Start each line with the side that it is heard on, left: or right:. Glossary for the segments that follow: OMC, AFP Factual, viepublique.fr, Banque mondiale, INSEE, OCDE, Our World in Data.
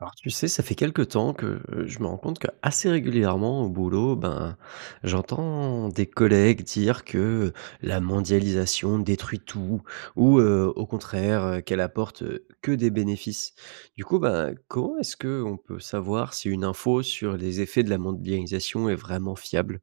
right: Alors tu sais, ça fait quelque temps que je me rends compte qu'assez régulièrement au boulot, ben, j'entends des collègues dire que la mondialisation détruit tout, ou au contraire qu'elle apporte que des bénéfices. Du coup, ben, comment est-ce que on peut savoir si une info sur les effets de la mondialisation est vraiment fiable,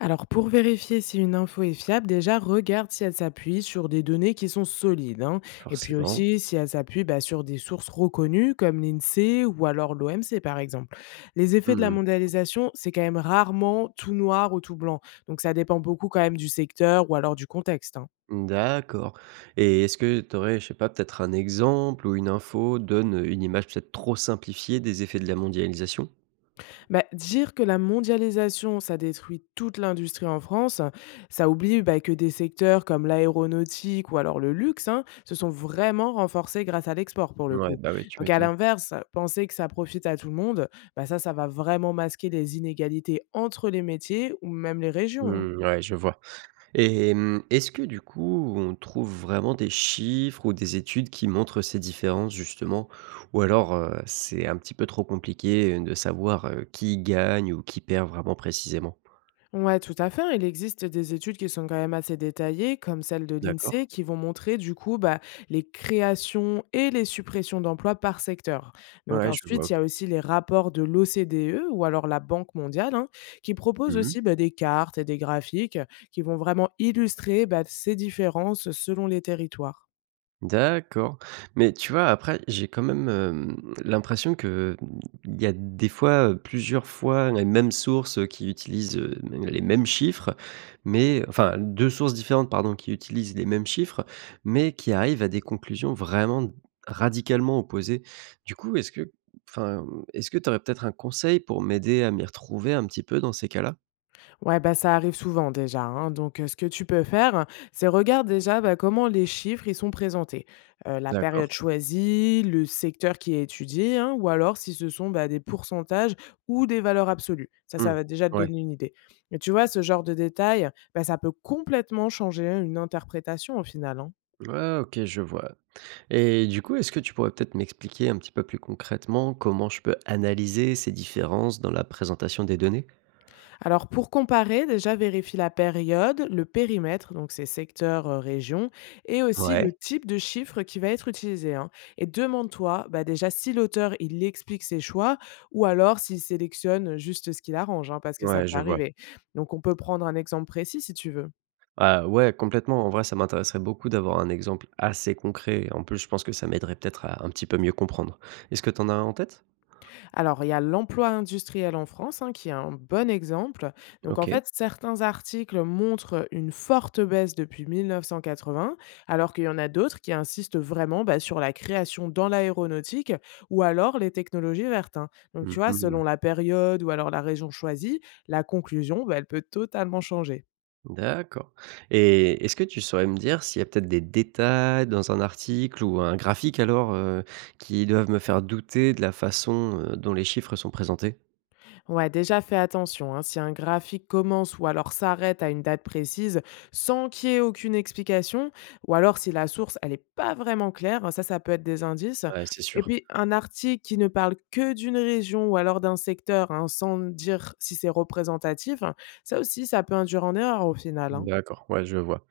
left: Alors pour vérifier si une info est fiable, déjà regarde si elle s'appuie sur des données qui sont solides, hein. Et puis
right: forcément?
left: aussi si elle s'appuie sur des sources reconnues comme l'INSEE ou alors l'OMC par exemple. Les effets de la
right: Hmm, ok.
left: mondialisation, c'est quand même rarement tout noir ou tout blanc. Donc ça dépend beaucoup quand même du secteur ou alors du contexte, hein.
right: D'accord. Et est-ce que tu aurais, je sais pas, peut-être un exemple ou une info donne une image peut-être trop simplifiée des effets de la mondialisation?
left: Dire que la mondialisation, ça détruit toute l'industrie en France, ça oublie que des secteurs comme l'aéronautique ou alors le luxe, hein, se sont vraiment renforcés grâce à l'export pour le
right: Ouais,
left: coup.
right: bah, ouais, tu
left: Donc à
right: m'étonnes.
left: l'inverse, penser que ça profite à tout le monde, ça va vraiment masquer les inégalités entre les métiers ou même les régions, hein.
right: Mmh, ouais, je vois et mmh, est-ce que du coup, on trouve vraiment des chiffres ou des études qui montrent ces différences justement? Ou alors, c'est un petit peu trop compliqué, de savoir, qui gagne ou qui perd vraiment précisément?
left: Ouais, tout à fait, hein. Il existe des études qui sont quand même assez détaillées, comme celle de
right: D'accord.
left: l'INSEE, qui vont montrer du coup les créations et les suppressions d'emplois par secteur. Donc
right: Ouais, je vois,
left: ensuite, il
right: OK.
left: y a aussi les rapports de l'OCDE ou alors la Banque mondiale, hein, qui proposent
right: Mmh.
left: aussi des cartes et des graphiques qui vont vraiment illustrer ces différences selon les territoires.
right: D'accord, mais tu vois, après, j'ai quand même, l'impression que, mmh, il y a des fois, plusieurs fois les mêmes sources, qui utilisent, les mêmes chiffres, mais enfin 2 sources différentes, pardon, qui utilisent les mêmes chiffres, mais qui arrivent à des conclusions vraiment radicalement opposées. Du coup, est-ce que enfin, mmh, est-ce que tu aurais peut-être un conseil pour m'aider à m'y retrouver un petit peu dans ces cas-là?
left: Ouais, ça arrive souvent déjà, hein. Donc, ce que tu peux faire, c'est regarde déjà, comment les chiffres, ils sont présentés. La
right: D'accord.
left: période choisie, le secteur qui est étudié, hein, ou alors si ce sont, des pourcentages ou des valeurs absolues. Ça
right: Mmh.
left: va déjà te
right: Ouais.
left: donner une idée. Et tu vois, ce genre de détails, ça peut complètement changer une interprétation au final, hein.
right: Ah OK, je vois. Et du coup, est-ce que tu pourrais peut-être m'expliquer un petit peu plus concrètement comment je peux analyser ces différences dans la présentation des données?
left: Alors pour comparer, déjà vérifie la période, le périmètre, donc c'est secteur, région, et aussi
right: Ouais,
left: le type de chiffre qui va être utilisé, hein. Et demande-toi déjà si l'auteur il explique ses choix ou alors s'il sélectionne juste ce qu'il arrange, hein, parce que ça
right: ouais,
left: peut
right: je vois.
left: arriver. Donc on peut prendre un exemple précis si tu veux.
right: Ah ouais, complètement. En vrai, ça m'intéresserait beaucoup d'avoir un exemple assez concret. En plus, je pense que ça m'aiderait peut-être à un petit peu mieux comprendre. Est-ce que tu en as un en tête?
left: Alors, il y a l'emploi industriel en France, hein, qui est un bon exemple. Donc, en
right: Ok.
left: fait, certains articles montrent une forte baisse depuis 1980, alors qu'il y en a d'autres qui insistent vraiment sur la création dans l'aéronautique ou alors les technologies vertes, hein. Donc, tu vois,
right: Mhm.
left: selon la période ou alors la région choisie, la conclusion, elle peut totalement changer.
right: D'accord. Et est-ce que tu saurais me dire s'il y a peut-être des détails dans un article ou un graphique alors qui doivent me faire douter de la façon dont les chiffres sont présentés?
left: Ouais, déjà fais attention, hein, si un graphique commence ou alors s'arrête à une date précise sans qu'il y ait aucune explication, ou alors si la source, elle n'est pas vraiment claire, ça peut être des indices.
right: Ouais, c'est
left: Et
right: sûr.
left: puis, un article qui ne parle que d'une région ou alors d'un secteur, hein, sans dire si c'est représentatif, ça aussi, ça peut induire en erreur au final, hein.
right: D'accord, ouais, je vois.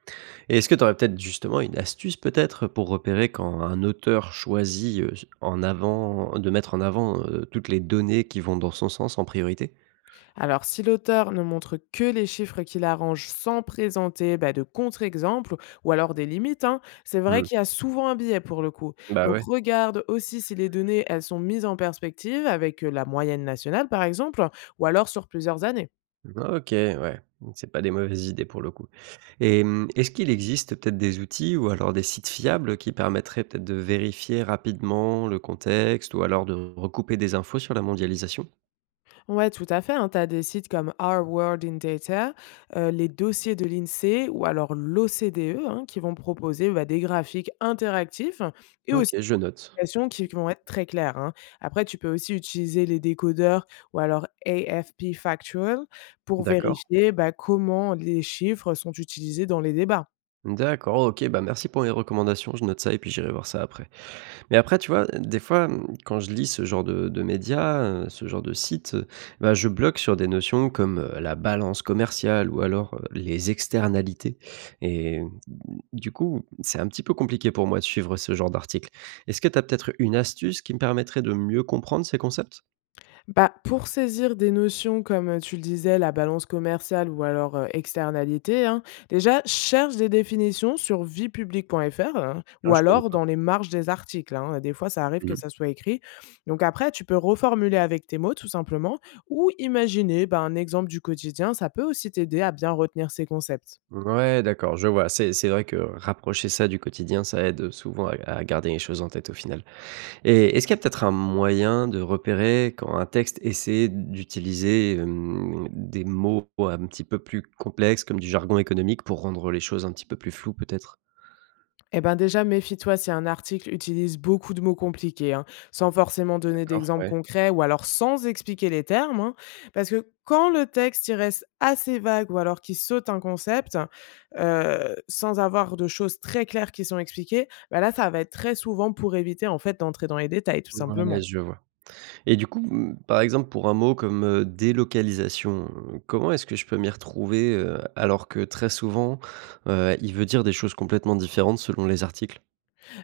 right: Et est-ce que tu aurais peut-être justement une astuce peut-être pour repérer quand un auteur choisit, en avant de mettre en avant, toutes les données qui vont dans son sens en priorité?
left: Alors, si l'auteur ne montre que les chiffres qui l'arrangent sans présenter de contre-exemples ou alors des limites, hein, c'est vrai
right: Mmh.
left: qu'il y a souvent un biais pour le coup.
right: Bah,
left: Donc,
right: ouais.
left: regarde aussi si les données elles sont mises en perspective avec la moyenne nationale, par exemple, ou alors sur plusieurs années.
right: OK, ouais, c'est pas des mauvaises idées pour le coup. Et mmh, est-ce qu'il existe peut-être des outils ou alors des sites fiables qui permettraient peut-être de vérifier rapidement le contexte ou alors de recouper des infos sur la mondialisation?
left: Ouais, tout à fait, hein, tu as des sites comme Our World in Data, les dossiers de l'INSEE ou alors l'OCDE qui vont proposer des graphiques interactifs et
right: OK,
left: aussi
right: je note.
left: indications qui vont être très claires, hein. Après, tu peux aussi utiliser les décodeurs ou alors AFP Factual pour
right: D'accord.
left: vérifier, comment les chiffres sont utilisés dans les débats.
right: D'accord, OK, bah, merci pour les recommandations, je note ça et puis j'irai voir ça après. Mais après, tu vois, des fois, mmh, quand je lis ce genre de médias, ce genre de sites, bah, je bloque sur des notions comme, la balance commerciale ou alors, les externalités et mmh, du coup, c'est un petit peu compliqué pour moi de suivre ce genre d'article. Est-ce que tu as peut-être une astuce qui me permettrait de mieux comprendre ces concepts?
left: Pour saisir des notions comme, tu le disais, la balance commerciale ou alors, externalités, hein, déjà cherche des définitions sur viepublique.fr, hein,
right: Ah,
left: ou
right: je connais
left: alors
right: pas.
left: dans les marges des articles, hein, des fois ça arrive que
right: Mmh.
left: ça soit écrit. Donc après tu peux reformuler avec tes mots tout simplement ou imaginer, un exemple du quotidien, ça peut aussi t'aider à bien retenir ces concepts.
right: Ouais, d'accord, je vois. C'est vrai que rapprocher ça du quotidien, ça aide, souvent à garder les choses en tête au final. Et est-ce qu'il y a peut-être un moyen de repérer quand un texte essaie d'utiliser, des mots un petit peu plus complexes comme du jargon économique pour rendre les choses un petit peu plus floues peut-être?
left: Eh ben déjà, méfie-toi si un article utilise beaucoup de mots compliqués, hein, sans forcément donner
right: D'accord,
left: d'exemples
right: ouais.
left: concrets ou alors sans expliquer les termes, hein, parce que quand le texte il reste assez vague ou alors qu'il saute un concept sans avoir de choses très claires qui sont expliquées, là, ça va être très souvent pour éviter en fait d'entrer dans les détails, tout
right: Ouais,
left: simplement.
right: je vois. Et du coup, mmh, par exemple pour un mot comme, délocalisation, comment est-ce que je peux m'y retrouver, alors que très souvent, il veut dire des choses complètement différentes selon les articles?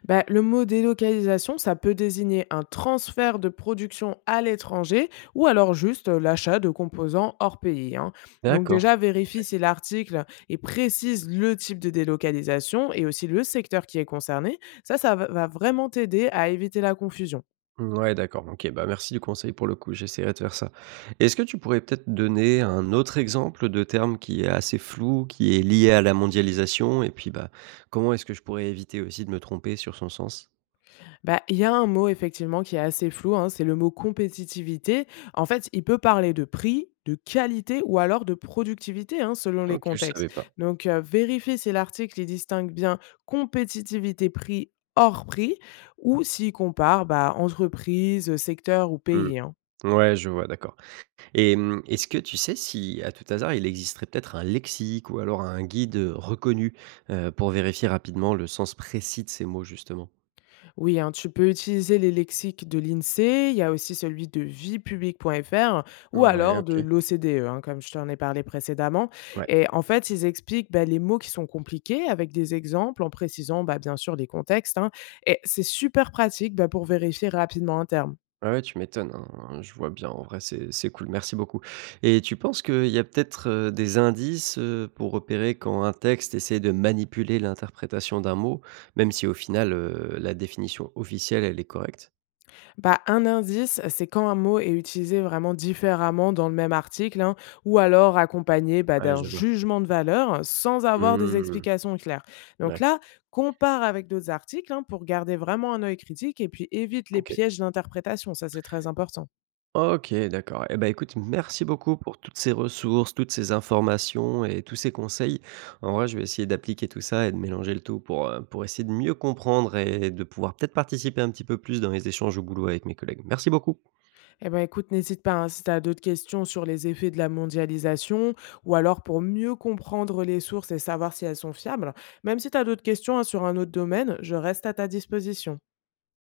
left: Le mot délocalisation, ça peut désigner un transfert de production à l'étranger ou alors juste l'achat de composants hors pays, hein. Donc
right: D'accord.
left: déjà,
right: OK.
left: vérifie si l'article et précise le type de délocalisation et aussi le secteur qui est concerné. Ça va vraiment t'aider à éviter la confusion.
right: Ouais, d'accord. OK, bah, merci du conseil pour le coup, j'essaierai de faire ça. Est-ce que tu pourrais peut-être donner un autre exemple de terme qui est assez flou, qui est lié à la mondialisation et puis, bah, comment est-ce que je pourrais éviter aussi de me tromper sur son sens?
left: Il y a un mot effectivement qui est assez flou, hein, c'est le mot compétitivité. En fait, il peut parler de prix, de qualité ou alors de productivité, hein, selon les
right: OK, je savais
left: contextes.
right: pas.
left: Donc, vérifiez si l'article il distingue bien compétitivité prix hors prix ou s'il compare entreprise, secteur ou
right: Mmh.
left: pays, hein.
right: Ouais, je vois, d'accord et mmh, est-ce que tu sais si, à tout hasard, il existerait peut-être un lexique ou alors un guide, reconnu, pour vérifier rapidement le sens précis de ces mots justement?
left: Oui, hein, tu peux utiliser les lexiques de l'INSEE, il y a aussi celui de viepublique.fr ou
right: Ouais,
left: alors de
right: OK.
left: l'OCDE, hein, comme je t'en ai parlé précédemment.
right: Ouais.
left: Et en fait, ils expliquent les mots qui sont compliqués avec des exemples en précisant bien sûr les contextes, hein. Et c'est super pratique pour vérifier rapidement un terme.
right: Ah ouais, tu m'étonnes, hein, je vois bien, en vrai, c'est cool, merci beaucoup et tu penses qu'il y a peut-être, des indices, pour repérer quand un texte essaie de manipuler l'interprétation d'un mot, même si au final, la définition officielle, elle est correcte?
left: Un indice, c'est quand un mot est utilisé vraiment différemment dans le même article, hein, ou alors accompagné
right: Ouais,
left: d'un
right: je vois.
left: jugement de valeur, hein, sans avoir des
right: Mmh.
left: explications claires. Donc
right: Ouais,
left: là, compare avec d'autres articles, hein, pour garder vraiment un œil critique et puis évite les
right: OK.
left: pièges d'interprétation, ça c'est très important.
right: OK, d'accord. Eh ben, écoute, merci beaucoup pour toutes ces ressources, toutes ces informations et tous ces conseils. En vrai, je vais essayer d'appliquer tout ça et de mélanger le tout pour essayer de mieux comprendre et de pouvoir peut-être participer un petit peu plus dans les échanges au boulot avec mes collègues. Merci beaucoup.
left: Eh ben écoute, n'hésite pas, hein, si tu as d'autres questions sur les effets de la mondialisation, ou alors pour mieux comprendre les sources et savoir si elles sont fiables, même si tu as d'autres questions, hein, sur un autre domaine, je reste à ta disposition.